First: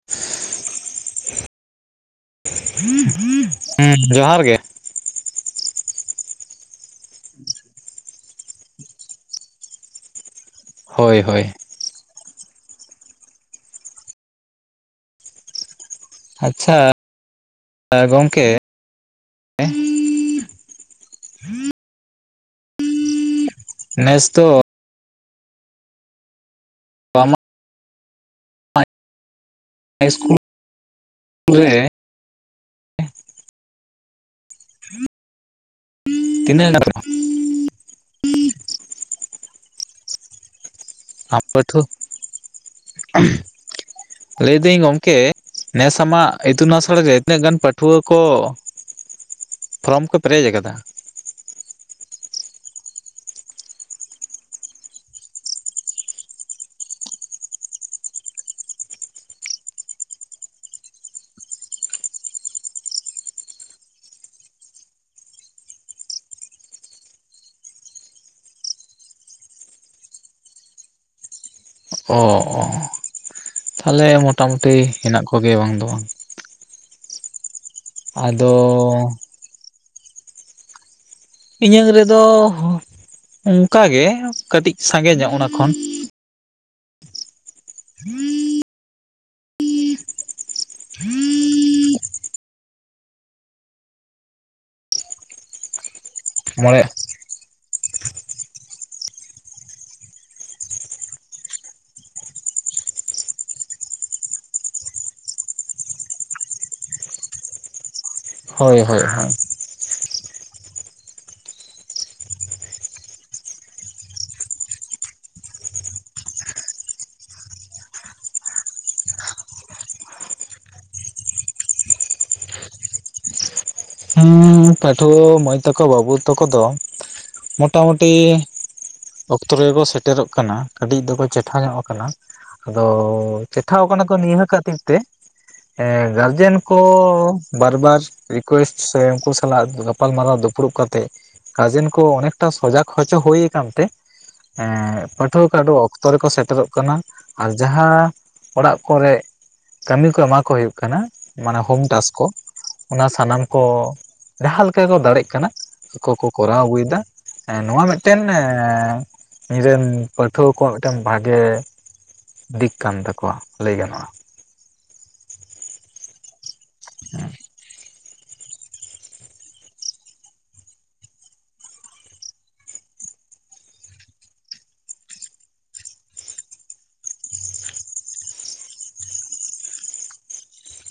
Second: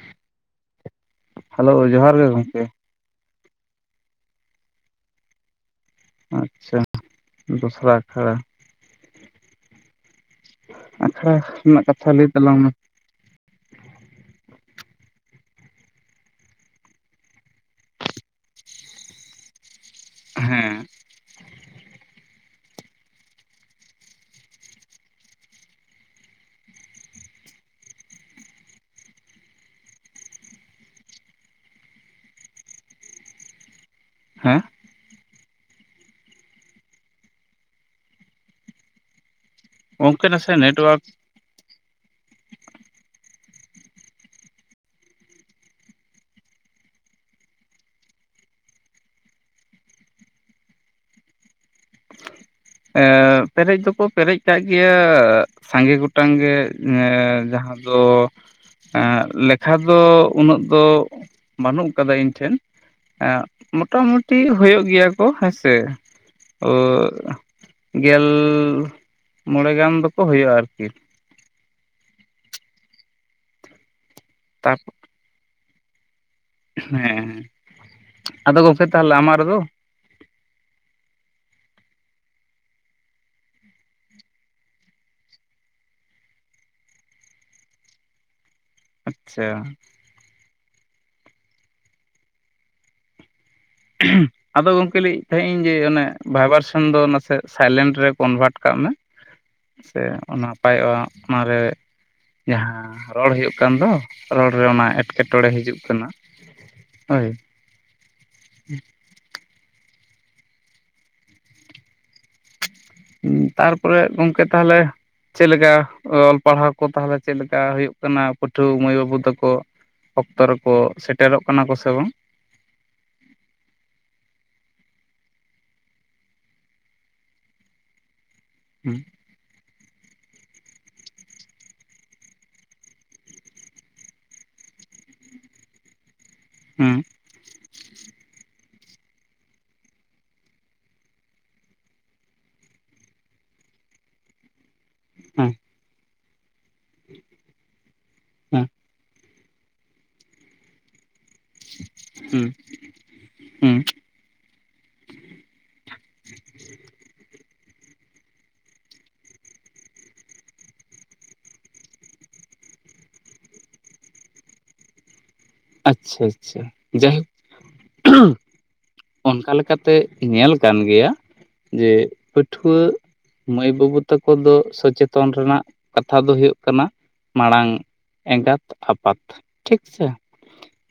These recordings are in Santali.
[inaudible] ᱦᱮᱞᱳ ᱡᱚᱦᱟᱨ ᱜᱮ ᱜᱚᱢᱠᱮ ᱦᱮᱸ ᱡᱚᱦᱟᱨ ᱜᱮ ᱟᱪᱪᱷᱟ ᱫᱚᱥᱨᱟ ᱟᱠᱷᱲᱟ ᱦᱳᱭ ᱟᱠᱷᱲᱟ ᱦᱳᱭ ᱨᱮᱱᱟᱜ ᱠᱟᱛᱷᱟ ᱞᱟᱹᱭ ᱛᱟᱞᱟᱝ ᱢᱮ ᱟᱪᱪᱷᱟ ᱜᱚᱝᱠᱮ ᱦᱮᱸ ᱱᱮᱥ ᱛᱚ ᱟᱢᱟᱜ ᱱᱮᱥ ᱠᱩᱲ ᱨᱮ ᱦᱮᱸ ᱛᱤᱱᱟ ᱜᱟᱱ ᱜᱚᱢᱠᱮ ᱱᱟᱥᱮ ᱱᱮᱴᱣᱟᱨᱠ ᱟ ᱯᱟᱹᱴᱷᱣᱟᱹ ᱞᱟᱹᱭ ᱫᱟᱹᱧ ᱜᱚᱝᱠᱮ ᱱᱮᱥᱟᱜ ᱤᱛᱩᱱ ᱟᱥᱲᱟ ᱨᱮ ᱛᱤᱱᱟᱹᱜ ᱜᱟᱱ ᱯᱟᱹᱴᱷᱩᱣᱟᱹ ᱠᱚ ᱯᱷᱨᱚᱢ ᱠᱚ ᱯᱮᱨᱮᱡ ᱟᱠᱟᱫᱟ ᱮ ᱯᱮᱨᱮᱡ ᱫᱚᱠᱚ ᱯᱮᱨᱮᱡ ᱠᱟᱜ ᱜᱮᱭᱟ ᱥᱟᱸᱜᱮ ᱜᱚᱴᱟᱝ ᱜᱮ ᱡᱟᱦᱟᱸ ᱫᱚ ᱞᱮᱠᱷᱟ ᱫᱚ ᱩᱱᱟᱹᱜ ᱫᱚ ᱵᱟᱹᱱᱩᱜ ᱠᱟᱫᱟ ᱤᱧ ᱴᱷᱮᱱ ᱢᱚᱴᱟᱢᱩᱴᱤ ᱦᱩᱭᱩᱜ ᱜᱮᱭᱟ ᱠᱚ ᱦᱮᱸᱥᱮ ᱚ ᱜᱮᱞ ᱢᱚᱬᱮ ᱜᱟᱱ ᱫᱚᱠᱚ ᱦᱩᱭᱩᱜᱼᱟ ᱟᱨᱠᱤ ᱚ ᱛᱟᱦᱚᱞᱮ ᱢᱚᱴᱟ ᱢᱩᱴᱤ ᱦᱮᱱᱟᱜ ᱠᱚᱜᱮ ᱵᱟᱝ ᱫᱚ ᱵᱟᱝ ᱦᱮᱸᱮ ᱟᱫᱚ ᱜᱚᱢᱠᱮ ᱛᱟᱦᱚᱞᱮ ᱟᱢᱟᱜ ᱨᱮᱫᱚ ᱤᱧᱟᱹᱝ ᱨᱮᱫᱚ ᱚᱱᱠᱟ ᱜᱮ ᱠᱟᱹᱴᱤᱡ ᱥᱟᱸᱜᱮ ᱧᱚᱜ ᱚᱱᱟ ᱠᱷᱚᱱ ᱦᱩᱸ ᱟᱪᱪᱷᱟ ᱟᱫᱚ ᱜᱚᱝᱠᱮ ᱞᱟᱹᱭᱮᱫ ᱛᱟᱦᱮᱸᱜ ᱤᱧ ᱡᱮ ᱚᱱᱮ ᱢᱚᱬᱮ ᱵᱷᱟᱭᱵᱟᱨᱥᱟᱱ ᱫᱚ ᱱᱟᱥᱮ ᱥᱟᱭᱞᱮᱱᱴ ᱨᱮ ᱠᱚᱱᱵᱷᱟᱨᱴ ᱠᱟᱜ ᱢᱮ ᱥᱮ ᱱᱟᱯᱟᱭᱚᱜᱼᱟ ᱚᱱᱟᱨᱮ ᱡᱟᱦᱟᱸ ᱨᱚᱲ ᱦᱩᱭᱩᱜ ᱠᱟᱱ ᱫᱚ ᱨᱚᱲ ᱨᱮ ᱚᱱᱟ ᱮᱸᱴᱠᱮᱴᱚᱬᱮ ᱦᱤᱡᱩᱜ ᱠᱟᱱᱟ᱾ ᱦᱳᱭ ᱦᱳᱭ ᱦᱳᱭ ᱦᱳᱭ ᱦᱩ ᱛᱟᱨᱯᱚᱨᱮ ᱜᱚᱢᱠᱮ ᱛᱟᱦᱞᱮ ᱪᱮᱫ ᱞᱮᱠᱟ ᱚᱞ ᱯᱟᱲᱦᱟᱣ ᱠᱚ ᱛᱟᱦᱚᱞᱮ ᱪᱮᱫ ᱞᱮᱠᱟ ᱦᱩᱭᱩᱜ ᱠᱟᱱᱟ ᱯᱟᱹᱴᱷᱩᱣᱟᱹ ᱢᱟᱹᱭ ᱵᱟᱹᱵᱩ ᱛᱟᱠᱚ? ᱚᱠᱛᱚ ᱨᱮᱠᱚ ᱥᱮᱴᱮᱨᱚᱜ ᱠᱟᱱᱟ ᱠᱚ ᱥᱮ ᱵᱟᱝ?? ᱦᱮᱸ ᱯᱟᱹᱴᱷᱩᱣᱟᱹ ᱢᱟᱹᱭ ᱛᱟᱠᱚ ᱵᱟᱹᱵᱩ ᱛᱟᱠᱚ ᱫᱚ ᱢᱚᱴᱟᱢᱩᱴᱤ ᱦᱩᱸ ᱚᱠᱛᱚ ᱨᱮᱜᱮᱠᱚ ᱥᱮᱴᱮᱨᱚᱜ ᱠᱟᱱᱟ ᱠᱟᱹᱴᱤᱡ ᱫᱚᱠᱚ ᱪᱮᱴᱷᱟ ᱧᱚᱜ ᱟᱠᱟᱱᱟ᱾ ᱟᱫᱚ ᱪᱮᱴᱷᱟᱣ ᱠᱟᱱᱟ ᱠᱚ ᱱᱤᱭᱟᱹ ᱠᱷᱟᱹᱛᱤᱨ ᱛᱮ ᱜᱟᱨᱡᱮᱱ ᱠᱚ ᱦᱩᱸ ᱵᱟᱨ ᱵᱟᱨ ᱨᱤᱠᱳᱭᱮᱥᱴ ᱥᱮ ᱩᱱᱠᱩ ᱥᱟᱞᱟᱜ ᱜᱟᱯᱟᱞ ᱢᱟᱨᱟᱣ ᱫᱩᱯᱲᱩᱵ ᱠᱟᱛᱮᱜ ᱜᱟᱨᱡᱮᱱ ᱠᱚ ᱚᱱᱮᱠᱴᱟ ᱥᱚᱡᱟᱠ ᱦᱚᱪᱚ ᱦᱩᱭ ᱠᱟᱱᱛᱮ ᱮᱸᱻ ᱯᱟᱹᱴᱷᱩᱣᱟᱹ ᱦᱩᱸ ᱠᱚ ᱟᱰᱩ ᱚᱠᱛᱚ ᱨᱮᱠᱚ ᱥᱮᱴᱮᱨᱚᱜ ᱠᱟᱱᱟ ᱟᱨ ᱡᱟᱦᱟ ᱦᱩᱸ ᱚᱲᱟᱜ ᱠᱚᱨᱮ ᱠᱟᱢᱤ ᱠᱚ ᱮᱢᱟ ᱠᱚ ᱦᱩᱭᱩᱜ ᱠᱟᱱᱟ ᱢᱟᱱᱮ ᱦᱳᱢ ᱴᱟᱥ ᱠᱚ ᱦᱩᱸ ᱚᱱᱟ ᱥᱟᱱᱟᱢ ᱠᱚ ᱦᱩᱸ ᱡᱟᱦᱟ ᱞᱮᱠᱟ ᱠᱚ ᱫᱟᱲᱮᱜ ᱠᱟᱱᱟ, ᱠᱚᱠᱚ ᱠᱚᱨᱟᱣ ᱟᱹᱜᱩᱭᱮᱫᱟ ᱮ ᱱᱚᱣᱟ ᱢᱮᱜᱴᱮᱱ ᱤᱧᱨᱮᱱ ᱯᱟᱹᱴᱷᱩᱣᱟᱹ ᱠᱚᱣᱟᱜ ᱢᱤᱫᱴᱟᱝ ᱵᱷᱟᱜᱮ ᱫᱤᱠ ᱠᱟᱱ ᱛᱟᱠᱚᱣᱟ ᱞᱟᱹᱭ ᱜᱟᱱᱚᱜᱼᱟ᱾ ᱟᱪᱪᱷᱟ ᱟᱪᱪᱷᱟ ᱡᱟᱭᱦᱳᱠ ᱚᱱᱠᱟ ᱞᱮᱠᱟᱛᱮ ᱧᱮᱞ ᱠᱟᱱ ᱜᱮᱭᱟ ᱡᱮ ᱯᱟᱹᱴᱷᱩᱣᱟᱹ ᱢᱟᱹᱭ ᱵᱟᱹᱵᱩ ᱛᱟᱠᱚ ᱫᱚ ᱥᱚᱪᱮᱛᱚᱱ ᱨᱮᱱᱟᱜ ᱠᱟᱛᱷᱟ ᱫᱚ ᱦᱳᱭᱳᱜ ᱠᱟᱱᱟ ᱢᱟᱲᱟᱝ ᱮᱸᱜᱟᱛ ᱟᱯᱟᱛ ᱴᱷᱤᱠ ᱥᱮ?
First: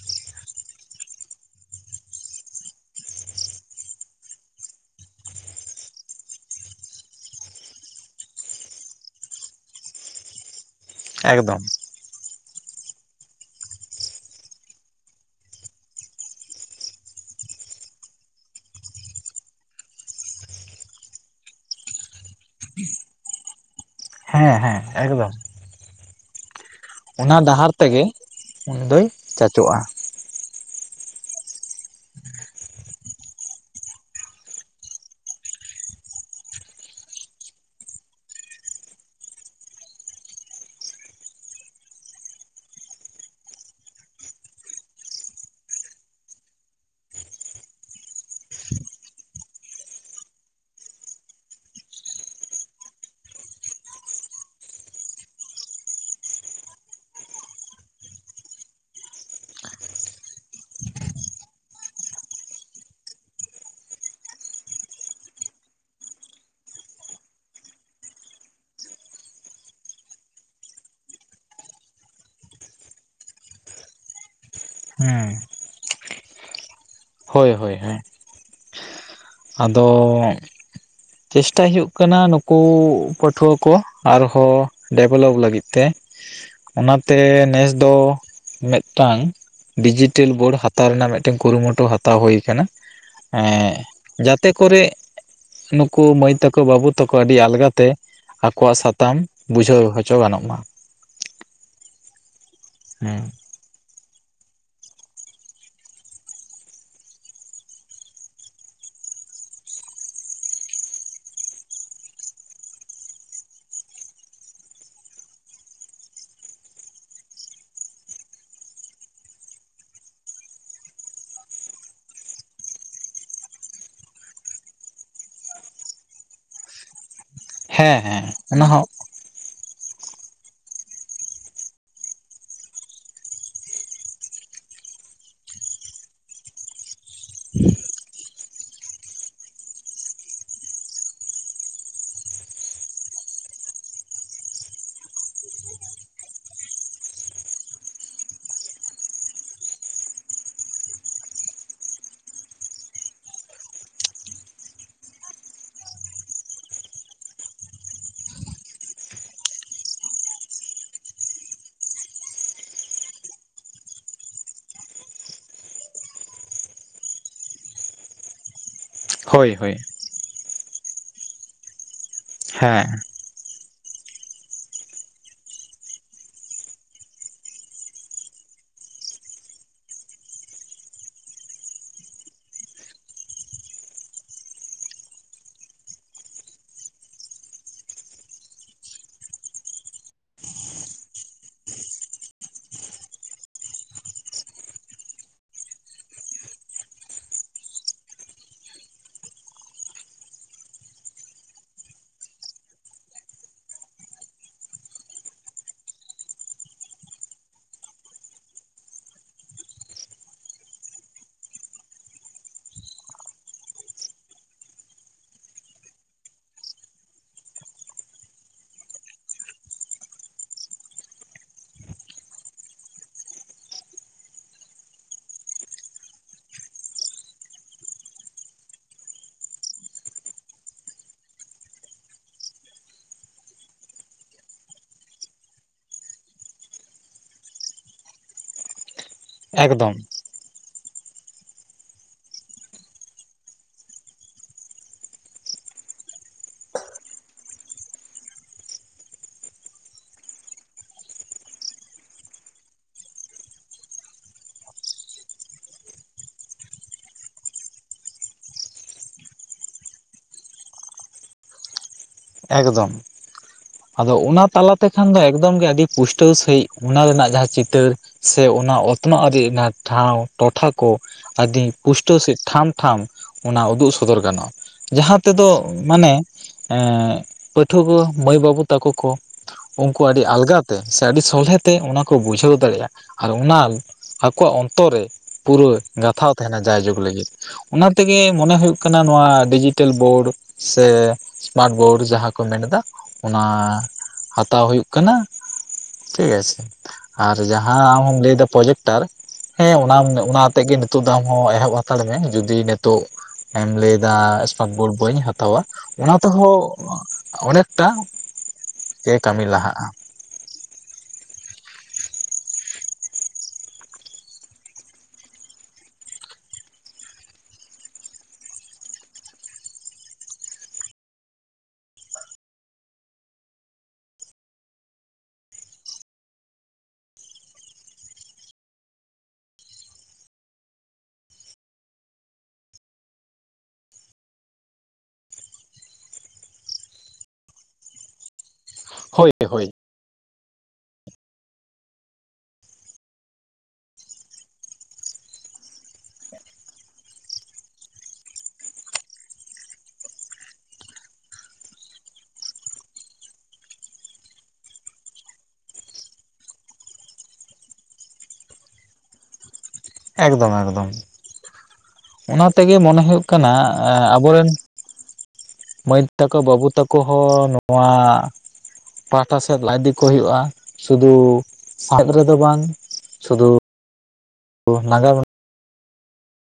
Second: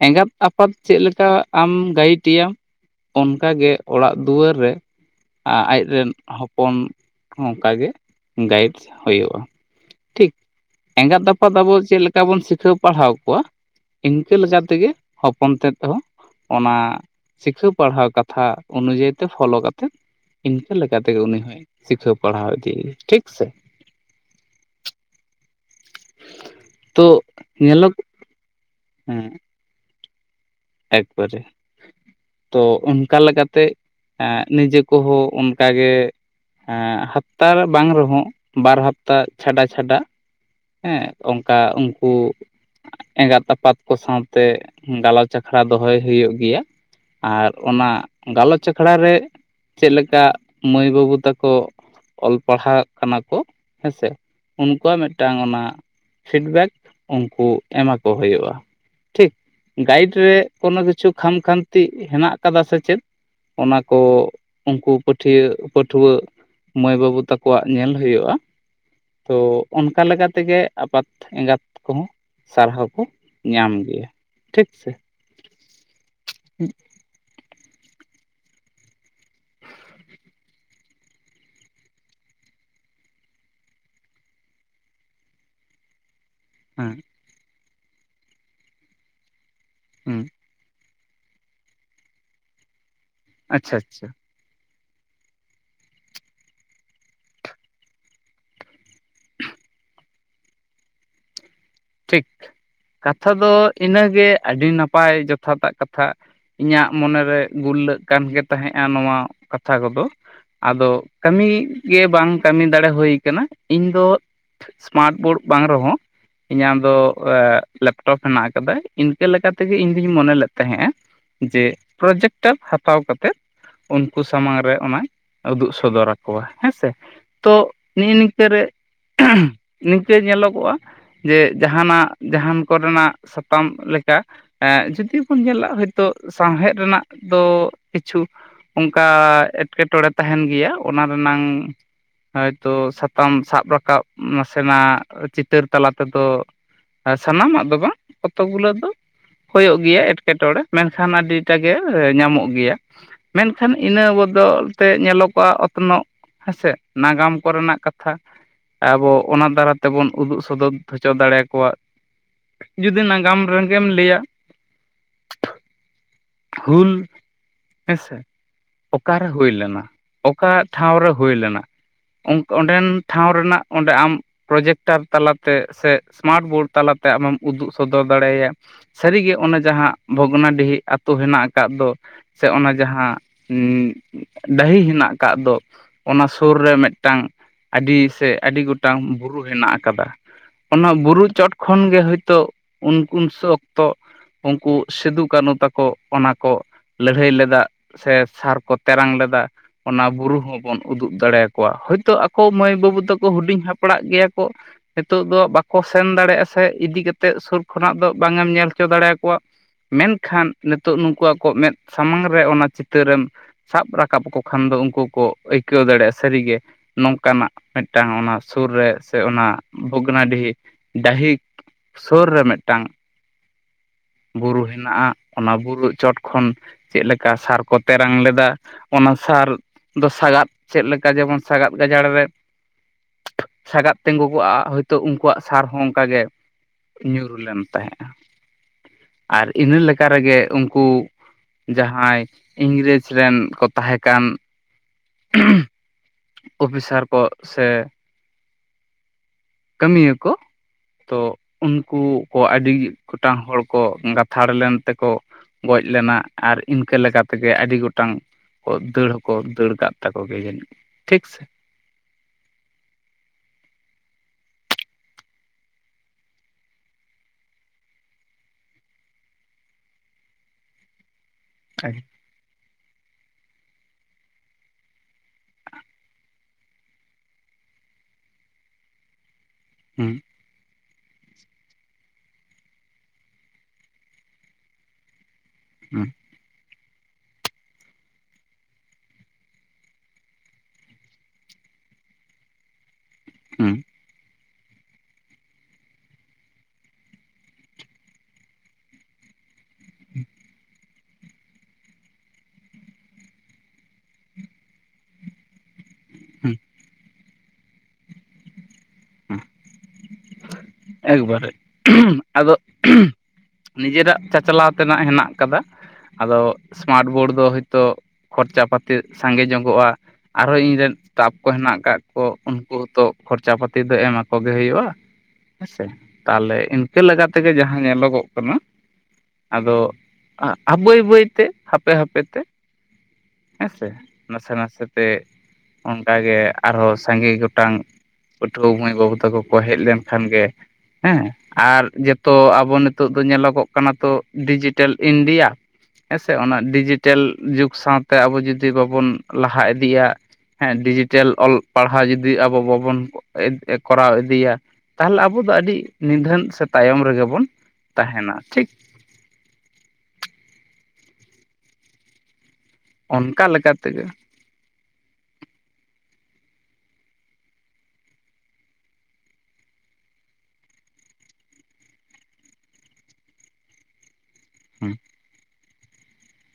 ᱮᱸᱜᱟᱛ ᱟᱯᱟᱛ ᱪᱮᱫ ᱞᱮᱠᱟ ᱟᱢ ᱜᱟᱭᱤᱴ ᱮᱭᱟᱢ ᱚᱱᱠᱟᱟᱜ ᱜᱮ ᱚᱲᱟᱜ ᱫᱩᱣᱟᱹᱨ ᱨᱮ ᱟ ᱟᱡᱨᱮᱱ ᱦᱚᱯᱚᱱ ᱦᱚᱸ ᱚᱱᱠᱟ ᱜᱮ ᱜᱟᱭᱤᱰᱥ ᱦᱳᱭᱳᱜᱼᱟ᱾ ᱴᱷᱤᱠ ᱮᱸᱜᱟᱛ ᱟᱯᱟᱛ ᱮᱠᱫᱚᱢ ᱟᱵᱚ ᱪᱮᱫᱞᱠᱟ ᱵᱚᱱ ᱥᱤᱠᱷᱟᱹᱣ ᱯᱟᱲᱦᱟᱣ ᱠᱚᱣᱟ ᱤᱱᱠᱟᱹ ᱞᱮᱠᱟ ᱛᱮᱜᱮ ᱦᱚᱯᱚᱱ ᱛᱮᱫ ᱦᱚᱸ ᱚᱱᱟ ᱥᱤᱠᱷᱟᱹᱣ ᱯᱟᱲᱦᱟᱣ ᱠᱟᱛᱷᱟ ᱚᱱᱩᱡᱟᱭᱤ ᱛᱮ ᱯᱷᱚᱞᱳ ᱠᱟᱛᱮ ᱤᱱᱠᱟᱹ ᱞᱮᱠᱟᱛᱮᱜᱮ ᱩᱱᱤ ᱦᱚᱭ ᱥᱤᱠᱷᱟᱹᱣ ᱯᱟᱲᱦᱟᱣ ᱤᱫᱤᱭ ᱭᱟ ᱴᱷᱤᱠ ᱥᱮ? ᱦᱮᱸ ᱦᱮᱸ ᱮᱠᱫᱚᱢ᱾ ᱛᱚ ᱚᱱᱟ ᱰᱟᱦᱟᱨ ᱧᱮᱞᱚᱜ ᱛᱮᱜᱮ ᱩᱱᱤ ᱫᱚᱭ ᱪᱟᱪᱳᱜᱼᱟ᱾ ᱮᱠᱵᱟᱹᱨᱮ᱾ ᱛᱚ ᱚᱱᱠᱟ ᱞᱮᱠᱟᱛᱮ ᱮᱸ ᱱᱤᱡᱮ ᱠᱚᱦᱚᱸ ᱚᱱᱠᱟᱜᱮ ᱮᱸ ᱦᱟᱯᱛᱟ ᱵᱟᱝ ᱨᱮᱦᱚᱸ ᱵᱟᱨ ᱦᱟᱯᱛᱟ ᱪᱷᱟᱰᱟ ᱪᱷᱟᱰᱟ ᱮᱸ ᱚᱝᱠᱟ ᱩᱝᱠᱩ ᱮᱸᱜᱟᱛ ᱟᱯᱟᱛ ᱠᱚ ᱥᱟᱶᱛᱮ ᱜᱟᱞᱚᱪ ᱟᱠᱷᱲᱟ ᱫᱚᱦᱚᱭ ᱦᱩᱭᱩᱜ ᱜᱮᱭᱟ ᱟᱨ ᱚᱱᱟ ᱜᱟᱞᱚᱪ ᱟᱠᱷᱲᱟ ᱨᱮ ᱪᱮᱫ ᱞᱮᱠᱟ ᱢᱟᱹᱭ ᱵᱟᱹᱵᱩ ᱛᱟᱠᱚ ᱚᱞ ᱯᱟᱲᱦᱟᱜ ᱠᱟᱱᱟ ᱠᱚ ᱦᱮᱸᱥᱮ ᱩᱱᱠᱩᱣᱟᱜ ᱢᱤᱫᱴᱟᱝ ᱚᱱᱟ ᱯᱷᱤᱰᱵᱮᱠ ᱩᱱᱠᱩ ᱮᱢᱟ ᱠᱚ ᱦᱳᱭᱳᱜᱼᱟ ᱴᱷᱤᱠ ᱜᱟᱭᱤᱰ ᱛᱮ ᱠᱳᱱᱳ ᱠᱤᱪᱷᱩ ᱠᱷᱟᱢ ᱠᱷᱟᱢᱛᱤ ᱦᱮᱱᱟᱜ ᱟᱠᱟᱫᱟ ᱥᱮ ᱪᱮᱫ, ᱚᱱᱟᱠᱚ ᱩᱱᱠᱩ ᱯᱟᱹᱴᱷᱤᱭᱟᱹ ᱯᱟᱹᱴᱷᱩᱣᱟᱹ ᱢᱟᱹᱭ ᱵᱟᱹᱵᱩ ᱛᱟᱠᱚᱣᱟᱜ ᱧᱮᱞ ᱦᱩᱭᱩᱜᱼᱟ᱾ ᱛᱚ ᱚᱱᱠᱟ ᱞᱮᱠᱟ ᱛᱮᱜᱮ ᱟᱯᱟᱛ ᱮᱸᱜᱟᱛ ᱠᱚᱦᱚᱸ ᱥᱟᱨᱦᱟᱣ ᱠᱚ ᱧᱟᱢ ᱜᱮᱭᱟ ᱴᱷᱤᱠ ᱥᱮ᱾ ᱦᱮᱸ ᱦᱳᱭ ᱦᱳᱭ ᱦᱮᱸ ᱟᱫᱚ ᱪᱮᱥᱴᱟ ᱦᱩᱭᱩᱜ ᱠᱟᱱᱟ ᱱᱩᱠᱩ ᱯᱟᱹᱴᱷᱩᱣᱟᱹ ᱠᱚ ᱟᱨ ᱦᱚᱸ ᱰᱮᱵᱷᱞᱚᱯ ᱞᱟᱹᱜᱤᱫ ᱛᱮ᱾ ᱦᱮᱸ ᱚᱱᱟᱛᱮ ᱱᱮᱥ ᱫᱚ ᱢᱤᱫᱴᱟᱝ ᱦᱮᱸ ᱰᱤᱡᱤᱴᱮᱞ ᱵᱳᱨᱰ ᱦᱟᱛᱼ ᱦᱟᱛᱟᱣ ᱨᱮᱱᱟᱜ ᱢᱤᱫᱴᱮᱱ ᱠᱩᱨᱩᱢᱩᱴᱩ ᱦᱟᱛᱟᱣ ᱦᱩᱭ ᱟᱠᱟᱱᱟ ᱟᱪᱪᱷᱟ ᱮᱸ ᱟᱪᱪᱷᱟ ᱡᱟᱛᱮ ᱠᱚᱨᱮ ᱱᱩᱠᱩ ᱢᱟᱹᱭ ᱛᱟᱠᱚ ᱵᱟᱹᱵᱩ ᱛᱟᱠᱚ ᱟᱹᱰᱤ ᱟᱞᱜᱟ ᱛᱮ ᱟᱠᱚᱣᱟᱜ ᱥᱟᱛᱟᱢ ᱵᱩᱡᱷᱟᱹᱣ ᱦᱚᱪᱚ ᱜᱟᱱᱚᱜ ᱢᱟ ᱴᱷᱤᱠ ᱦᱮᱸ ᱠᱟᱛᱷᱟ ᱫᱚ ᱤᱱᱟᱹᱜᱮ ᱟᱹᱰᱤ ᱱᱟᱯᱟᱭ ᱡᱚᱛᱷᱟᱛᱟᱜ ᱠᱟᱛᱷᱟ ᱤᱧᱟᱹᱜ ᱢᱚᱱᱮᱨᱮ ᱜᱩᱨᱞᱟᱹᱜ ᱠᱟᱱ ᱜᱮ ᱛᱟᱦᱮᱸᱫᱼᱟ ᱱᱚᱣᱟ ᱠᱟᱛᱷᱟ ᱠᱚᱫᱚ ᱟᱫᱚ ᱠᱟᱹᱢᱤ ᱜᱮ ᱵᱟᱝ ᱠᱟᱹᱢᱤ ᱫᱟᱲᱮ ᱦᱩᱭ ᱟᱠᱟᱱᱟ ᱤᱧ ᱫᱚ [unintelligible] ᱵᱳᱨᱰ ᱵᱟᱝ ᱨᱮᱦᱚᱸ ᱤᱧᱟᱹᱜ ᱫᱚ ᱞᱮᱯᱴᱚᱯ ᱦᱮᱱᱟᱜ ᱟᱠᱟᱫᱟ ᱤᱱᱠᱟᱹ ᱞᱮᱠᱟ ᱛᱮᱜᱮ ᱤᱧ ᱫᱩᱧ ᱢᱚᱱᱮ ᱞᱮᱫ ᱛᱟᱦᱮᱸᱜᱼᱟ ᱡᱮ ᱯᱨᱚᱡᱮᱠᱴᱟᱨ ᱦᱟᱛᱟᱣ ᱠᱟᱛᱮᱫ ᱩᱱᱠᱩ ᱥᱟᱢᱟᱝ ᱨᱮ ᱚᱱᱟᱧ ᱩᱫᱩᱜ ᱥᱚᱫᱚᱨ ᱟᱠᱚᱣᱟ ᱦᱮᱸ ᱥᱮ ᱛᱚ [unintelligible] ᱦᱮᱸ ᱦᱮᱸ ᱱᱤᱝᱠᱟᱹ ᱨᱮ ᱚᱱᱟ ᱦᱚᱸ ᱱᱤᱝᱠᱟᱹ ᱧᱮᱞᱚᱜᱚᱜᱼᱟ ᱡᱮ ᱡᱟᱦᱟᱱᱟᱜ ᱡᱟᱦᱟᱱ ᱠᱚᱨᱮᱱᱟᱜ ᱥᱟᱛᱟᱢ ᱞᱮᱠᱟ ᱮᱜ ᱡᱩᱫᱤ ᱵᱚᱱ ᱧᱮᱞᱟ ᱦᱚᱳᱭᱛᱳ ᱥᱟᱶᱦᱮᱫ ᱨᱮᱱᱟᱜ ᱫᱚ ᱠᱤᱪᱷᱩ ᱚᱱᱠᱟ ᱮᱴᱠᱮᱴᱚᱬᱮ ᱛᱟᱦᱮᱱ ᱜᱮᱭᱟ ᱚᱱᱟ ᱨᱮᱱᱟᱝ ᱦᱳᱭᱛᱚ ᱥᱟᱛᱟᱢ ᱥᱟᱵ ᱨᱟᱠᱟᱵ ᱱᱟᱥᱮᱱᱟᱜ ᱪᱤᱛᱟᱹᱨ ᱛᱟᱞᱟ ᱛᱮᱫᱚ ᱥᱟᱱᱟᱢᱟᱜ ᱫᱚ ᱵᱟᱝ ᱠᱚᱛᱚ ᱜᱩᱞᱟᱹ ᱫᱚ ᱦᱩᱭᱩᱜ ᱜᱮᱭᱟ ᱮᱴᱠᱮᱴᱚᱬᱮ ᱢᱮᱱᱠᱷᱟᱱ ᱟᱹᱰᱤᱴᱟᱜᱮ ᱧᱟᱢᱚᱜ ᱜᱮᱭᱟ ᱢᱮᱱᱠᱷᱟᱱ ᱤᱱᱟᱹ ᱵᱚᱫᱚᱞ ᱛᱮ ᱧᱮᱞᱚᱜᱚᱜᱼᱟ ᱚᱛᱱᱚᱜ ᱦᱮᱸᱥᱮ ᱱᱟᱜᱟᱢ ᱠᱚᱨᱮᱱᱟᱜ ᱠᱟᱛᱷᱟ ᱟᱵᱚ ᱚᱱᱟ ᱫᱟᱨᱟ ᱛᱮᱵᱚᱱ ᱩᱫᱩᱜ ᱥᱚᱫᱚᱨ ᱦᱚᱪᱚ ᱫᱟᱲᱮᱭᱟᱠᱚᱣᱟ ᱡᱩᱫᱤ ᱱᱟᱜᱟᱢ ᱨᱮᱜᱮᱢ ᱞᱟᱹᱭᱟ ᱦᱩᱞ ᱦᱮᱸ ᱥᱮ ᱚᱠᱟᱨᱮ ᱦᱩᱭ ᱦᱳᱭ ᱦᱳᱭ ᱞᱮᱱᱟ ᱚᱠᱟ ᱴᱷᱟᱶ ᱨᱮ ᱦᱩᱭ ᱞᱮᱱᱟ ᱚᱸᱰᱮᱱ ᱦᱮᱸ ᱴᱷᱟᱶ ᱨᱮᱱᱟᱜ ᱚᱸᱰᱮ ᱟᱢ ᱯᱨᱚᱡᱮᱠᱴᱟᱨ ᱛᱟᱞᱟᱛᱮ ᱥᱮ ᱥᱢᱟᱨᱴ ᱵᱳᱨᱰ ᱛᱟᱞᱟᱛᱮ ᱟᱢᱮᱢ ᱩᱫᱩᱜ ᱥᱚᱫᱚᱨ ᱫᱟᱲᱮᱭᱟᱭᱟ ᱥᱟᱹᱨᱤ ᱜᱮ ᱚᱱᱮ ᱡᱟᱦᱟᱸ ᱵᱷᱚᱜᱽᱱᱟᱰᱤᱦᱤ ᱟᱛᱳ ᱦᱮᱱᱟᱜ ᱟᱠᱟᱫ ᱫᱚ ᱥᱮ ᱚᱱᱟ ᱡᱟᱦᱟᱸ ᱰᱟᱹᱦᱤ ᱦᱮᱱᱟᱜ ᱟᱠᱟᱫ ᱫᱚ ᱚᱱᱟ ᱥᱩᱨ ᱨᱮ ᱢᱤᱫᱴᱟᱝ ᱟᱹᱰᱤ ᱥᱮ ᱟᱹᱰᱤ ᱜᱚᱴᱟᱝ ᱵᱩᱨᱩ ᱦᱮᱱᱟᱜ ᱟᱠᱟᱫᱟ ᱚᱱᱟ ᱵᱩᱨᱩ ᱪᱚᱴ ᱠᱷᱚᱱ ᱜᱮ ᱦᱳᱭᱛᱳ [unintelligible] ᱚᱠᱛᱚ ᱩᱱᱠᱩ ᱥᱤᱫᱩ ᱠᱟᱹᱱᱦᱩ ᱛᱟᱠᱚ ᱚᱱᱟ ᱠᱚ ᱞᱟᱹᱲᱦᱟᱹᱭ ᱞᱮᱫᱟ ᱥᱮ ᱥᱟᱨ ᱠᱚ ᱛᱮᱨᱟᱝ ᱞᱮᱫᱟ ᱚᱱᱟ ᱵᱩᱨᱩ ᱦᱚᱸ ᱵᱚᱱ ᱩᱫᱩᱜ ᱫᱟᱲᱮ ᱭᱟᱠᱚᱣᱟ ᱦᱚᱳᱭᱛᱳ ᱟᱠᱚ ᱢᱟᱹᱭ ᱵᱟᱹᱵᱩ ᱛᱟᱠᱚ ᱦᱩᱰᱤᱧ ᱦᱟᱯᱲᱟᱜ ᱜᱮᱭᱟ ᱠᱚ ᱱᱤᱛᱚᱜ ᱫᱚ ᱵᱟᱠᱚ ᱥᱮᱱ ᱫᱟᱲᱮᱭᱟᱜᱼᱟ ᱥᱮ ᱤᱫᱤ ᱠᱟᱛᱮᱫ ᱥᱩᱨ ᱠᱷᱚᱱᱟᱜ ᱫᱚ ᱵᱟᱝ ᱮᱢ ᱧᱮᱞ ᱦᱚᱪᱚ ᱫᱟᱲᱮ ᱭᱟᱠᱚᱣᱟ ᱢᱮᱱᱠᱷᱟᱱ ᱱᱤᱛᱚᱜ ᱱᱩᱠᱩᱣᱟᱜ ᱠᱚ ᱢᱮᱫ ᱥᱟᱢᱟᱝ ᱨᱮ ᱚᱱᱟ ᱪᱤᱛᱟᱹᱨᱮᱢ ᱥᱟᱵ ᱨᱟᱠᱟᱵ ᱠᱚ ᱠᱷᱟᱱ ᱫᱚ ᱩᱱᱠᱩ ᱠᱚ ᱟᱹᱭᱠᱟᱹᱣ ᱫᱟᱲᱮ ᱭᱟᱜᱼᱟ ᱥᱟᱹᱨᱤ ᱜᱮ ᱱᱚᱝᱠᱟᱱᱟᱜ ᱢᱤᱫᱴᱟᱝ ᱚᱱᱟ ᱥᱩᱨ ᱨᱮ ᱥᱮ ᱚᱱᱟ ᱵᱷᱚᱜᱽᱱᱟᱰᱤ ᱰᱟᱹᱦᱤ ᱥᱩᱨ ᱨᱮ ᱢᱤᱫᱴᱟᱝ ᱵᱩᱨᱩ ᱦᱮᱱᱟᱜᱼᱟ ᱚᱱᱟ ᱵᱩᱨᱩ ᱪᱚᱴ ᱠᱷᱚᱱ ᱪᱮᱫ ᱞᱮᱠᱟ ᱥᱟᱨ ᱠᱚ ᱛᱮᱨᱟᱝ ᱞᱮᱫᱟ ᱚᱱᱟ ᱥᱟᱨ ᱫᱚ ᱥᱟᱜᱟᱫ ᱪᱮᱫ ᱞᱮᱠᱟ ᱡᱮᱢᱚᱱ ᱥᱟᱜᱟᱫ ᱜᱟᱡᱟᱲ ᱨᱮ ᱥᱟᱜᱟᱫ ᱛᱤᱸᱜᱩ ᱠᱚᱜᱼᱟ ᱦᱳᱭᱛᱳ ᱩᱱᱠᱩ ᱣᱟᱜ ᱥᱟᱨ ᱦᱚᱸ ᱚᱱᱠᱟ ᱜᱮ ᱧᱩᱨ ᱞᱮᱱ ᱛᱟᱦᱮᱸᱼᱟ ᱟᱨ ᱤᱱᱟᱹ ᱮᱠᱫᱚᱢ ᱞᱮᱠᱟ ᱨᱮᱜᱮ ᱩᱱᱠᱩ ᱡᱟᱦᱟᱸᱭ ᱤᱝᱨᱮᱡᱽ ᱨᱮᱱ ᱠᱚ ᱛᱟᱦᱮᱸ ᱠᱟᱱ ᱚᱯᱷᱤᱥᱟᱨ ᱠᱚ ᱥᱮ ᱠᱟᱹᱢᱤᱭᱟ ᱠᱚ ᱛᱚ ᱩᱱᱠᱩ ᱠᱚ ᱟᱹᱰᱤ ᱜᱚᱴᱟᱝ ᱦᱚᱲ ᱠᱚ ᱜᱟᱛᱷᱟᱲ ᱞᱮᱱ ᱛᱮᱸᱠᱚ ᱜᱚᱡ ᱞᱮᱱᱟ ᱟᱨ ᱤᱱᱠᱟᱹ ᱞᱮᱠᱟ ᱛᱮᱸᱜᱮ ᱟᱹᱰᱤ ᱜᱚᱴᱟᱝ ᱫᱟᱹᱲ ᱦᱚᱸᱠᱚ ᱫᱟᱹᱲ ᱠᱟᱜ ᱛᱟᱠᱚ ᱜᱮᱭᱟ ᱡᱟᱹᱱᱤᱡ ᱴᱷᱤᱠ ᱥᱮ ᱮᱠᱫᱚᱢ ᱟᱫᱚ ᱚᱱᱟ ᱛᱟᱞᱟ ᱛᱮ ᱠᱷᱟᱱ ᱫᱚ ᱮᱠᱫᱚᱢ ᱜᱮ ᱟᱹᱰᱤ ᱯᱩᱥᱴᱟᱹᱣ ᱥᱟᱺᱦᱤᱡᱽ ᱚᱱᱟ ᱨᱮᱱᱟᱜ ᱡᱟᱦᱟᱸ ᱪᱤᱛᱟᱹᱨ ᱥᱮ ᱚᱱᱟ ᱚᱛᱱᱚᱜ ᱟᱹᱨᱤ ᱨᱮᱱᱟᱜ ᱴᱷᱟᱶ ᱴᱚᱴᱷᱟ ᱠᱚ ᱟᱹᱰᱤ ᱯᱩᱥᱴᱟᱹᱣ ᱥᱮᱫ ᱴᱷᱟᱢ ᱴᱷᱟᱢ ᱚᱱᱟ ᱩᱫᱩᱜ ᱥᱚᱫᱚᱨ ᱜᱟᱱᱚᱜᱼᱟ ᱡᱟᱦᱟᱸ ᱛᱮᱫᱚ ᱢᱟᱹᱱᱮ ᱯᱟᱹᱴᱷᱩᱣᱟᱹ ᱢᱟᱹᱭ ᱵᱟᱹᱵᱩ ᱛᱟᱠᱚ ᱠᱚ ᱩᱱᱠᱩ ᱦᱩᱸ ᱟᱹᱰᱤ ᱟᱞᱜᱟᱛ ᱛᱮ ᱥᱮ ᱟᱹᱰᱤ ᱥᱚᱞᱦᱮ ᱛᱮ ᱚᱱᱟ ᱠᱚ ᱵᱩᱡᱷᱟᱹᱣ ᱫᱟᱲᱮᱭᱟᱜᱼᱟ ᱟᱨ ᱚᱱᱟ ᱟᱠᱚᱣᱟᱜ ᱚᱱᱛᱚᱨ ᱨᱮ ᱯᱩᱨᱟᱹ ᱦᱩᱸ ᱜᱟᱛᱷᱟᱼᱣ ᱛᱟᱦᱮᱱᱟᱹ ᱡᱟᱭᱡᱩᱜᱽ ᱞᱟᱹᱜᱤᱫ ᱚᱱᱟ ᱛᱮᱹᱜᱮ ᱢᱚᱱᱮ ᱦᱩᱭᱩᱜ ᱠᱟᱱᱟ ᱱᱚᱣᱟ ᱰᱤᱡᱤᱴᱮᱞ ᱵᱳᱲ ᱥᱮ ᱮᱥᱢᱟᱨᱴ ᱵᱳᱲ ᱡᱟᱦᱟᱸ ᱠᱚ ᱢᱮᱱ ᱮᱫᱟ ᱦᱩᱸ ᱚᱱᱟ ᱦᱟᱛᱟᱣ ᱦᱩᱭᱩᱜᱹ ᱠᱟᱱᱟ ᱴᱷᱤᱠ ᱟᱪᱷᱮ ᱟᱨ ᱡᱟᱦᱟᱸ ᱟᱢ ᱦᱚᱢ ᱞᱟᱹᱭᱮᱫᱟ ᱯᱨᱚᱡᱮᱠᱴᱟᱨ ᱦᱮᱸ ᱚᱱᱟ ᱚᱱᱟ ᱛᱮᱜᱮ ᱱᱤᱛᱚᱜ ᱫᱚ ᱟᱢ ᱦᱚᱸ ᱮᱦᱚᱵᱽ ᱦᱟᱛᱟᱹᱲ ᱢᱮ ᱡᱚᱫᱤ ᱱᱤᱛᱚᱜ ᱮᱢ ᱞᱟᱹᱭᱮᱫᱟ ᱮᱥᱢᱟᱨᱴ ᱵᱳᱲ ᱵᱟᱹᱧ ᱦᱟᱛᱟᱣᱼᱟ᱾ ᱚᱱᱟ ᱦᱩᱸ ᱛᱮᱦᱚᱸ ᱚᱱᱮᱠᱴᱟ ᱜᱮ ᱠᱟᱹᱢᱤ ᱞᱟᱦᱟᱜᱼᱟ ᱮᱠᱹᱵᱟᱨᱮ ᱟ ᱫᱚ ᱱᱤᱡᱮᱨᱟᱜ ᱪᱟᱹᱪᱞᱟᱣ ᱛᱮᱱᱟᱜ ᱦᱮᱱᱟᱜ ᱟᱠᱟᱫᱟ ᱟᱫᱚ ᱮᱥᱢᱟᱨᱴ ᱵᱳᱲ ᱫᱚ ᱦᱳᱭᱛᱳ ᱠᱷᱚᱨᱪᱟ ᱯᱟᱛᱤ ᱥᱟᱸᱜᱮ ᱧᱚᱜᱚᱜᱼᱟ ᱟᱨᱦᱚᱸ ᱤᱧ ᱨᱮᱱ ᱮᱥᱴᱟᱯᱷ ᱠᱚ ᱦᱮᱱᱟᱜ ᱠᱟᱜ ᱠᱚ ᱩᱱᱠᱩ ᱦᱚᱛᱚ ᱠᱷᱚᱨᱪᱟ ᱯᱟᱹᱛᱤ ᱫᱚ ᱮᱢᱟᱠᱚ ᱜᱮ ᱦᱩᱭᱩᱜᱼᱟ ᱦᱮᱸᱥᱮ ᱛᱟᱦᱚᱸᱞᱮ ᱤᱱᱠᱟᱹ ᱞᱮᱠᱟ ᱛᱮ ᱜᱮ ᱡᱟᱦᱟᱸ ᱧᱮᱞᱚᱜ ᱚᱜ ᱠᱟᱱᱟ ᱟᱼᱫᱚ ᱵᱟᱹᱭ ᱵᱟᱹᱭᱛᱮ ᱦᱟᱯᱮ ᱦᱟᱯᱮ ᱛᱮ ᱦᱮᱸ ᱥᱮ ᱱᱟᱥᱮ ᱱᱟᱥᱮ ᱛᱮ ᱚᱱᱠᱟ ᱜᱮ ᱟᱨᱦᱚᱸ ᱥᱟᱸᱜᱮ ᱜᱚᱴᱟᱝ ᱯᱟᱹᱴᱷᱩᱣᱟᱹ ᱢᱟᱹᱭ ᱵᱟᱹᱵᱩ ᱦᱳᱭ ᱛᱟᱠᱚ ᱠᱚ ᱦᱳᱭ ᱦᱮᱡᱽ ᱞᱮᱱ ᱠᱷᱟᱱᱹ ᱜᱮ ᱦᱮᱸ ᱟᱨ ᱡᱚᱛᱚ ᱟᱵᱚ ᱱᱤᱛᱚᱜ ᱫᱚ ᱧᱮᱞᱚᱜᱚᱼᱜ ᱠᱟᱱᱟ ᱛᱚ ᱰᱤᱡᱤᱴᱮᱞ ᱤᱱᱰᱤᱭᱟᱹ ᱦᱮᱸᱥᱮ ᱚᱱᱟ ᱰᱤᱡᱤᱴᱮᱞ ᱡᱩᱜᱽ ᱥᱟᱶᱛᱮ ᱟᱵᱚ ᱡᱩᱫᱤ ᱵᱟᱹᱵᱚᱱ ᱞᱟᱦᱟ ᱤᱫᱤᱭᱼᱟ ᱦᱮᱸ ᱰᱤᱡᱤᱴᱮᱞ ᱚᱞ ᱯᱟᱲᱦᱟᱣ ᱡᱩᱫᱤ ᱟᱵᱚ ᱵᱟᱵᱚᱱ ᱮᱰ ᱠᱚᱨᱟᱣ ᱤᱫᱤᱭᱟ ᱛᱟᱦᱚᱸᱞᱮ ᱟᱵᱚ ᱟᱸᱵᱚ ᱫᱚ ᱟᱹᱰᱤ ᱱᱤᱫᱷᱟᱹᱱ ᱥᱮ ᱛᱟᱭᱚᱢ ᱨᱮᱹᱜᱮ ᱵᱚᱱ ᱛᱟᱦᱮᱱᱟᱹ ᱴᱷᱤᱠ ᱮᱠᱫᱚᱢ ᱮᱠᱫᱚᱢ ᱚᱱᱟ ᱛᱮᱜᱮ ᱢᱚᱱᱮ ᱦᱩᱭᱩᱜ ᱚᱱᱠᱟ ᱠᱟᱱᱟ ᱞᱮᱠᱟ ᱛᱮᱜᱮ ᱟᱵᱚ ᱨᱮᱱ ᱢᱟᱹᱭ ᱛᱟᱠᱚ ᱵᱟᱹᱵᱩ ᱛᱟᱠᱚ ᱦᱚᱸ ᱱᱚᱸᱣᱟ ᱯᱟᱦᱟᱴᱟ ᱥᱮᱫ ᱞᱟ ᱤᱫᱤ ᱠᱚ ᱦᱩᱭᱩᱜᱼᱟ ᱥᱩᱫᱩ ᱥᱟᱵᱽ ᱨᱮᱫᱚ ᱵᱟᱝ ᱥᱩᱫᱩ ᱛᱚ ᱦᱮᱸ ᱱᱟᱜᱟᱢ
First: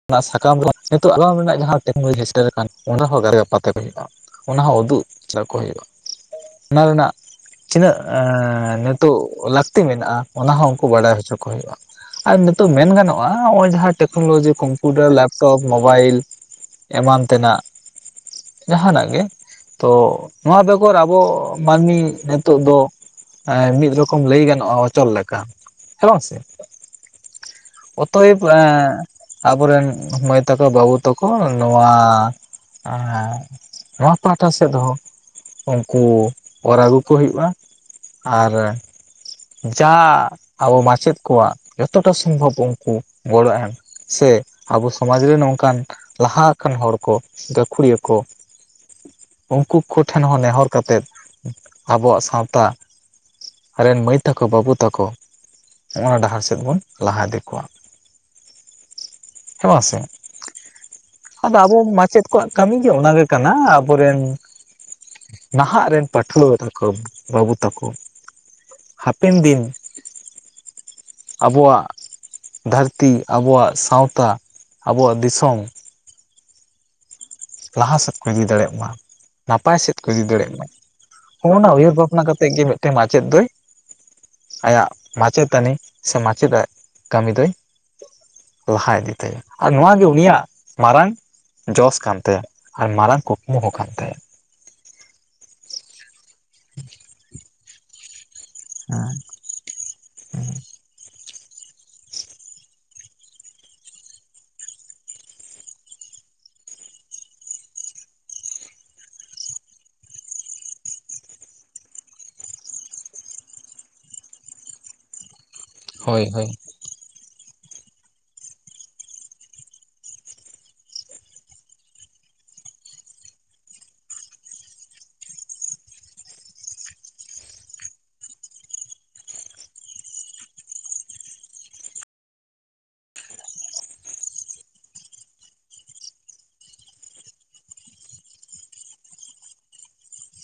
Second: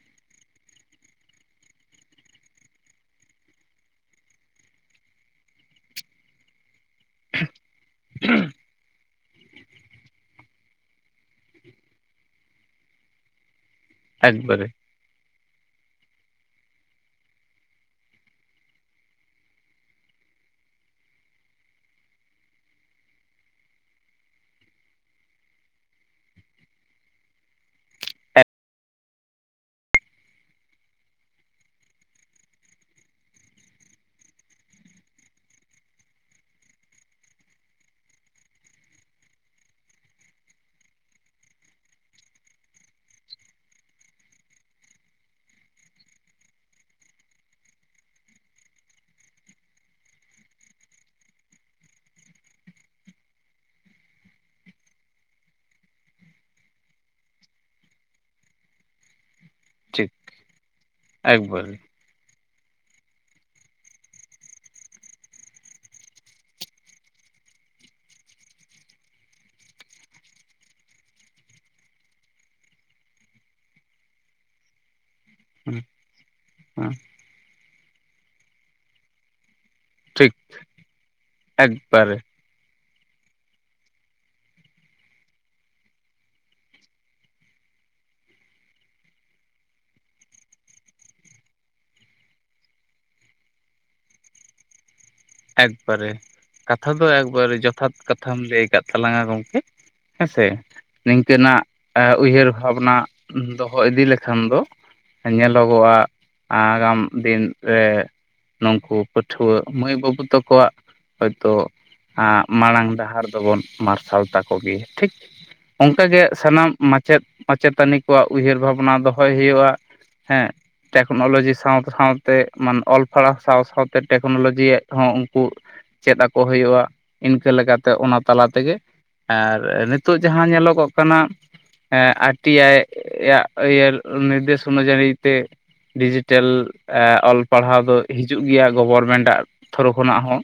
ᱚᱱᱟ ᱥᱟᱠᱟᱢ ᱨᱮ ᱱᱤᱛᱚᱜ ᱟᱞᱟᱢ ᱨᱮᱱᱟᱜ ᱡᱟᱦᱟᱸ ᱴᱮᱠᱱᱳᱞᱚᱡᱤ ᱥᱮᱴᱮᱨ ᱟᱠᱟᱱ ᱚᱱᱟ ᱦᱚᱸ [unintelligible] ᱦᱩᱭᱩᱜᱼᱟ ᱚᱱᱟ ᱦᱚᱸ ᱩᱫᱩᱜ ᱟᱠᱚ ᱦᱩᱭᱩᱜᱼᱟ ᱚᱱᱟ ᱨᱮᱱᱟᱜ ᱛᱤᱱᱟᱹᱜ ᱦᱮᱸ ᱛᱚ ᱞᱟᱹᱠᱛᱤ ᱢᱮᱱᱟᱜᱼᱟ ᱚᱱᱟ ᱦᱚᱸ ᱩᱱᱠᱩ ᱵᱟᱰᱟᱭ ᱦᱚᱪᱚ ᱠᱚ ᱦᱩᱭᱩᱜᱼᱟ ᱟᱨ ᱱᱤᱛᱚᱜ ᱢᱮᱱ ᱜᱟᱱᱚᱜᱼᱟ ᱱᱚᱜ ᱚᱭ ᱡᱟᱦᱟᱸ ᱴᱮᱠᱱᱳᱞᱚᱡᱤ ᱮᱠᱵᱟᱨᱮ ᱠᱚᱢᱯᱭᱩᱴᱟᱨ ᱞᱮᱯᱴᱚᱯ ᱢᱳᱵᱟᱭᱤᱞ ᱮᱢᱟᱱ ᱛᱮᱱᱟᱜ ᱡᱟᱦᱟᱱᱟᱜ ᱜᱮ ᱛᱚ ᱱᱚᱣᱟ ᱵᱮᱜᱚᱨ ᱟᱵᱚ ᱢᱟᱹᱱᱢᱤ ᱱᱤᱛᱚᱜ ᱫᱚ ᱮᱸ ᱢᱤᱫ ᱨᱚᱠᱚᱢ ᱞᱟᱹᱭ ᱜᱟᱱᱚᱜᱼᱟ ᱚᱪᱚᱞ ᱞᱮᱠᱟ ᱦᱮᱸ ᱵᱟᱝ ᱥᱮ ᱚᱠᱚᱭ ᱮᱸ ᱟᱵᱚᱨᱮᱱ ᱢᱟᱹᱭ ᱛᱟᱠᱚ ᱵᱟᱹᱵᱩ ᱛᱟᱠᱚ ᱱᱚᱣᱟ ᱮᱸ ᱱᱚᱣᱟ ᱯᱟᱦᱴᱟ ᱥᱮᱫᱽ ᱦᱚᱸ ᱩᱱᱠᱩ ᱚᱨ ᱟᱹᱜᱩ ᱠᱚ ᱦᱩᱭᱩᱜᱼᱟ ᱟᱨ ᱡᱟ ᱟᱵᱚ ᱢᱟᱪᱮᱫ ᱠᱚᱣᱟᱜ ᱡᱚᱛᱚᱴᱟ ᱥᱚᱢᱵᱷᱚᱵ ᱩᱱᱠᱩ ᱜᱚᱲᱚ ᱮᱢ ᱥᱮ ᱟᱵᱚ ᱥᱚᱢᱟᱡ ᱨᱮᱱ ᱱᱚᱝ ᱠᱟᱱ ᱞᱟᱦᱟ ᱟᱠᱟᱱ ᱦᱚᱲᱹ ᱠᱚ ᱜᱟᱹᱠᱷᱩᱲᱤᱭᱟᱹ ᱠᱚ ᱩᱱᱠᱩ ᱠᱚᱴᱷᱮᱱ ᱦᱚᱸ ᱱᱮᱦᱚᱨ ᱠᱟᱛᱮᱫ ᱟᱵᱚᱣᱟᱜ ᱥᱟᱶᱛᱟ ᱟᱨ ᱨᱮᱱ ᱢᱟᱹᱭ ᱛᱟᱠᱚ ᱵᱟᱹᱵᱩ ᱛᱟᱠᱚ ᱱᱚᱸᱜᱼᱟ ᱰᱟᱦᱟᱨ ᱥᱮᱫ ᱵᱚᱱ ᱞᱟᱦᱟ ᱤᱫᱤ ᱠᱚᱣᱟ ᱦᱮᱸᱵᱟᱝ ᱥᱮ ᱴᱷᱤᱠ ᱟᱫᱚ ᱮᱠᱵᱟᱨᱮ ᱢᱟᱪᱮᱫ ᱚᱠᱟᱜ ᱠᱟᱹᱢᱤ ᱜᱮ ᱚᱱᱟ ᱜᱮ ᱠᱟᱱᱟ ᱟᱵᱚᱨᱮᱱ ᱱᱟᱦᱟᱜ ᱨᱮᱱ ᱯᱟᱹᱴᱷᱩᱣᱟᱹ ᱛᱟᱠᱚ ᱵᱟᱹᱵᱩ ᱛᱟᱠᱚ ᱦᱟᱯᱮᱱ ᱫᱤᱱ ᱟᱵᱚᱣᱟᱜ ᱫᱷᱟᱹᱨᱛᱤ ᱟᱵᱚᱣᱟᱜ ᱥᱟᱶᱛᱟ ᱟᱵᱚᱣᱟᱜ ᱫᱤᱥᱚᱢ ᱦᱩᱸ ᱦᱩᱸ ᱞᱟᱦᱟ ᱥᱮᱫ ᱠᱚ ᱤᱫᱤ ᱫᱟᱲᱮᱭᱟᱜ ᱢᱟ ᱱᱟᱯᱟᱭ ᱥᱮᱫ ᱠᱚ ᱤᱫᱤ ᱴᱷᱤᱠ ᱫᱟᱲᱮᱭᱟᱜ ᱢᱟ ᱚᱱᱟ ᱩᱭᱦᱟᱹᱨ ᱮᱠᱵᱟᱨᱮ ᱵᱷᱟᱵᱽᱱᱟ ᱠᱟᱛᱮᱫ ᱛᱮᱜ ᱜᱮ ᱢᱤᱫᱴᱮᱱ ᱢᱟᱪᱮᱫ ᱫᱚᱭ ᱟᱭᱟᱜ ᱢᱟᱪᱮᱛᱟᱹᱱᱤ ᱥᱮ ᱢᱟᱪᱮᱫᱟᱜ ᱠᱟᱹᱢᱤ ᱫᱚᱭ ᱞᱟᱦᱟ ᱤᱫᱤ ᱛᱟᱭᱟ ᱟᱨ ᱱᱚᱣᱟ ᱜᱮ ᱩᱱᱤᱭᱟᱜ ᱢᱟᱨᱟᱝ ᱡᱚᱥ ᱠᱟᱱ ᱛᱟᱭᱟ ᱟᱨ ᱢᱟᱨᱟᱝ ᱠᱩᱠᱢᱩ ᱦᱚᱸ ᱠᱟᱱ ᱛᱟᱭᱟ ᱮᱠ ᱵᱟᱨᱮ ᱠᱟᱛᱷᱟ ᱫᱚ ᱮᱠᱵᱟᱨᱮ ᱡᱚᱛᱷᱟᱛ ᱠᱟᱛᱷᱟᱢ ᱞᱟᱹᱭ ᱟᱠᱟᱫ ᱦᱮᱸ ᱛᱟᱞᱟᱝᱟ ᱜᱚᱢᱠᱮ ᱦᱮᱸ ᱥᱮ ᱱᱤᱝᱠᱟᱹ ᱱᱟᱜ ᱩᱭᱦᱟᱹᱨ ᱵᱷᱟᱵᱽᱱᱟ ᱫᱚᱦᱚ ᱤᱫᱤ ᱞᱮᱠᱷᱟᱱ ᱫᱚ ᱧᱮᱞᱚᱜᱚᱜᱼᱟ ᱟᱜᱟᱢ ᱫᱤᱱ ᱨᱮ ᱱᱩᱠᱩ ᱯᱟᱹᱴᱷᱩᱣᱟᱹ ᱢᱟᱹᱭ ᱵᱟᱹᱵᱩ ᱛᱟ ᱠᱚᱣᱟᱜ ᱦᱚᱭ ᱛᱳ ᱢᱟᱲᱟᱝ ᱰᱟᱦᱟᱨ ᱫᱚ ᱵᱚᱱ ᱢᱟᱨᱥᱟᱞ ᱛᱟᱠᱚ ᱜᱮ ᱴᱷᱤᱠ, ᱚᱱᱠᱟ ᱜᱮ ᱦᱳᱭ ᱦᱳᱭ ᱥᱟᱱᱟᱢ ᱢᱟᱪᱮᱫ ᱢᱟᱪᱮᱛᱟᱹᱱᱤ ᱠᱚᱣᱟᱜ ᱩᱭᱦᱟᱹᱨ ᱵᱷᱟᱵᱽᱱᱟ ᱫᱚᱦᱚᱭ ᱦᱩᱭᱩᱜᱼᱟ ᱦᱮᱸ ᱴᱮᱠᱱᱚᱞᱚᱡᱤ ᱥᱟᱶᱛᱮ ᱥᱟᱶᱛᱮ ᱢᱟᱱᱮ ᱚᱞ ᱯᱟᱲᱦᱟᱣ ᱥᱟᱶ ᱥᱟᱶᱛᱮ ᱴᱮᱠᱱᱚᱞᱚᱡᱤᱭᱟᱜ ᱦᱚᱸ ᱩᱱᱠᱩ ᱪᱮᱫ ᱟᱠᱚ ᱦᱩᱭᱩᱜᱼᱟ ᱤᱱᱠᱟᱹ ᱞᱮᱠᱟ ᱛᱮ ᱚᱱᱟ ᱛᱟᱞᱟ ᱛᱮ ᱜᱮ ᱟᱨ ᱱᱤᱛᱚᱜ ᱡᱟᱦᱟᱸ ᱧᱮᱞᱚᱜᱚᱜ ᱠᱟᱱᱟ ᱟᱨ. ᱴᱤ. ᱟᱭ. ᱭᱟᱜ ᱱᱤᱨᱫᱮᱥ ᱚᱱᱩ ᱡᱟᱹᱱᱤ ᱛᱮ ᱰᱤᱡᱤᱴᱮᱞ ᱚᱞ ᱯᱟᱲᱦᱟᱣ ᱫᱚ ᱦᱤᱡᱩᱜ ᱜᱮᱭᱟ ᱜᱚᱵᱷᱚᱨᱢᱮᱱᱴᱟᱜ ᱛᱷᱚᱨᱚ ᱠᱷᱚᱱᱟᱜ ᱦᱚᱸ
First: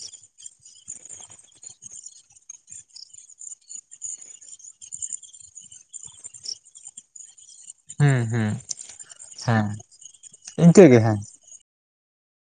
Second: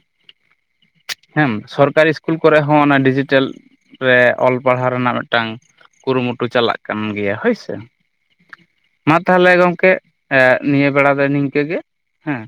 [inaudible] ᱦᱮᱸ ᱥᱚᱨᱠᱟᱨᱤ ᱤᱥᱠᱩᱞ ᱠᱚᱨᱮ ᱦᱚᱸ ᱚᱱᱟ ᱰᱤᱡᱤᱴᱮᱞ ᱨᱮ ᱚᱞ ᱯᱟᱲᱦᱟᱣ ᱨᱮᱱᱟᱜ ᱢᱤᱫᱴᱟᱹᱝ ᱠᱩᱨᱩ-ᱢᱩᱴᱩ ᱪᱟᱞᱟᱜ ᱠᱟᱱ ᱜᱮᱭᱟ ᱦᱚᱭ ᱥᱮ ᱦᱩᱸ ᱦᱩᱸ ᱢᱟ ᱛᱟᱦᱞᱮ ᱦᱮᱸ ᱜᱚᱝᱠᱮ ᱤᱱᱠᱟᱹ ᱱᱤᱭᱟᱹ ᱜᱮ ᱵᱮᱲᱟ ᱦᱮᱸ ᱫᱚ ᱱᱤᱝᱠᱟᱹ ᱜᱮ ᱦᱩᱸ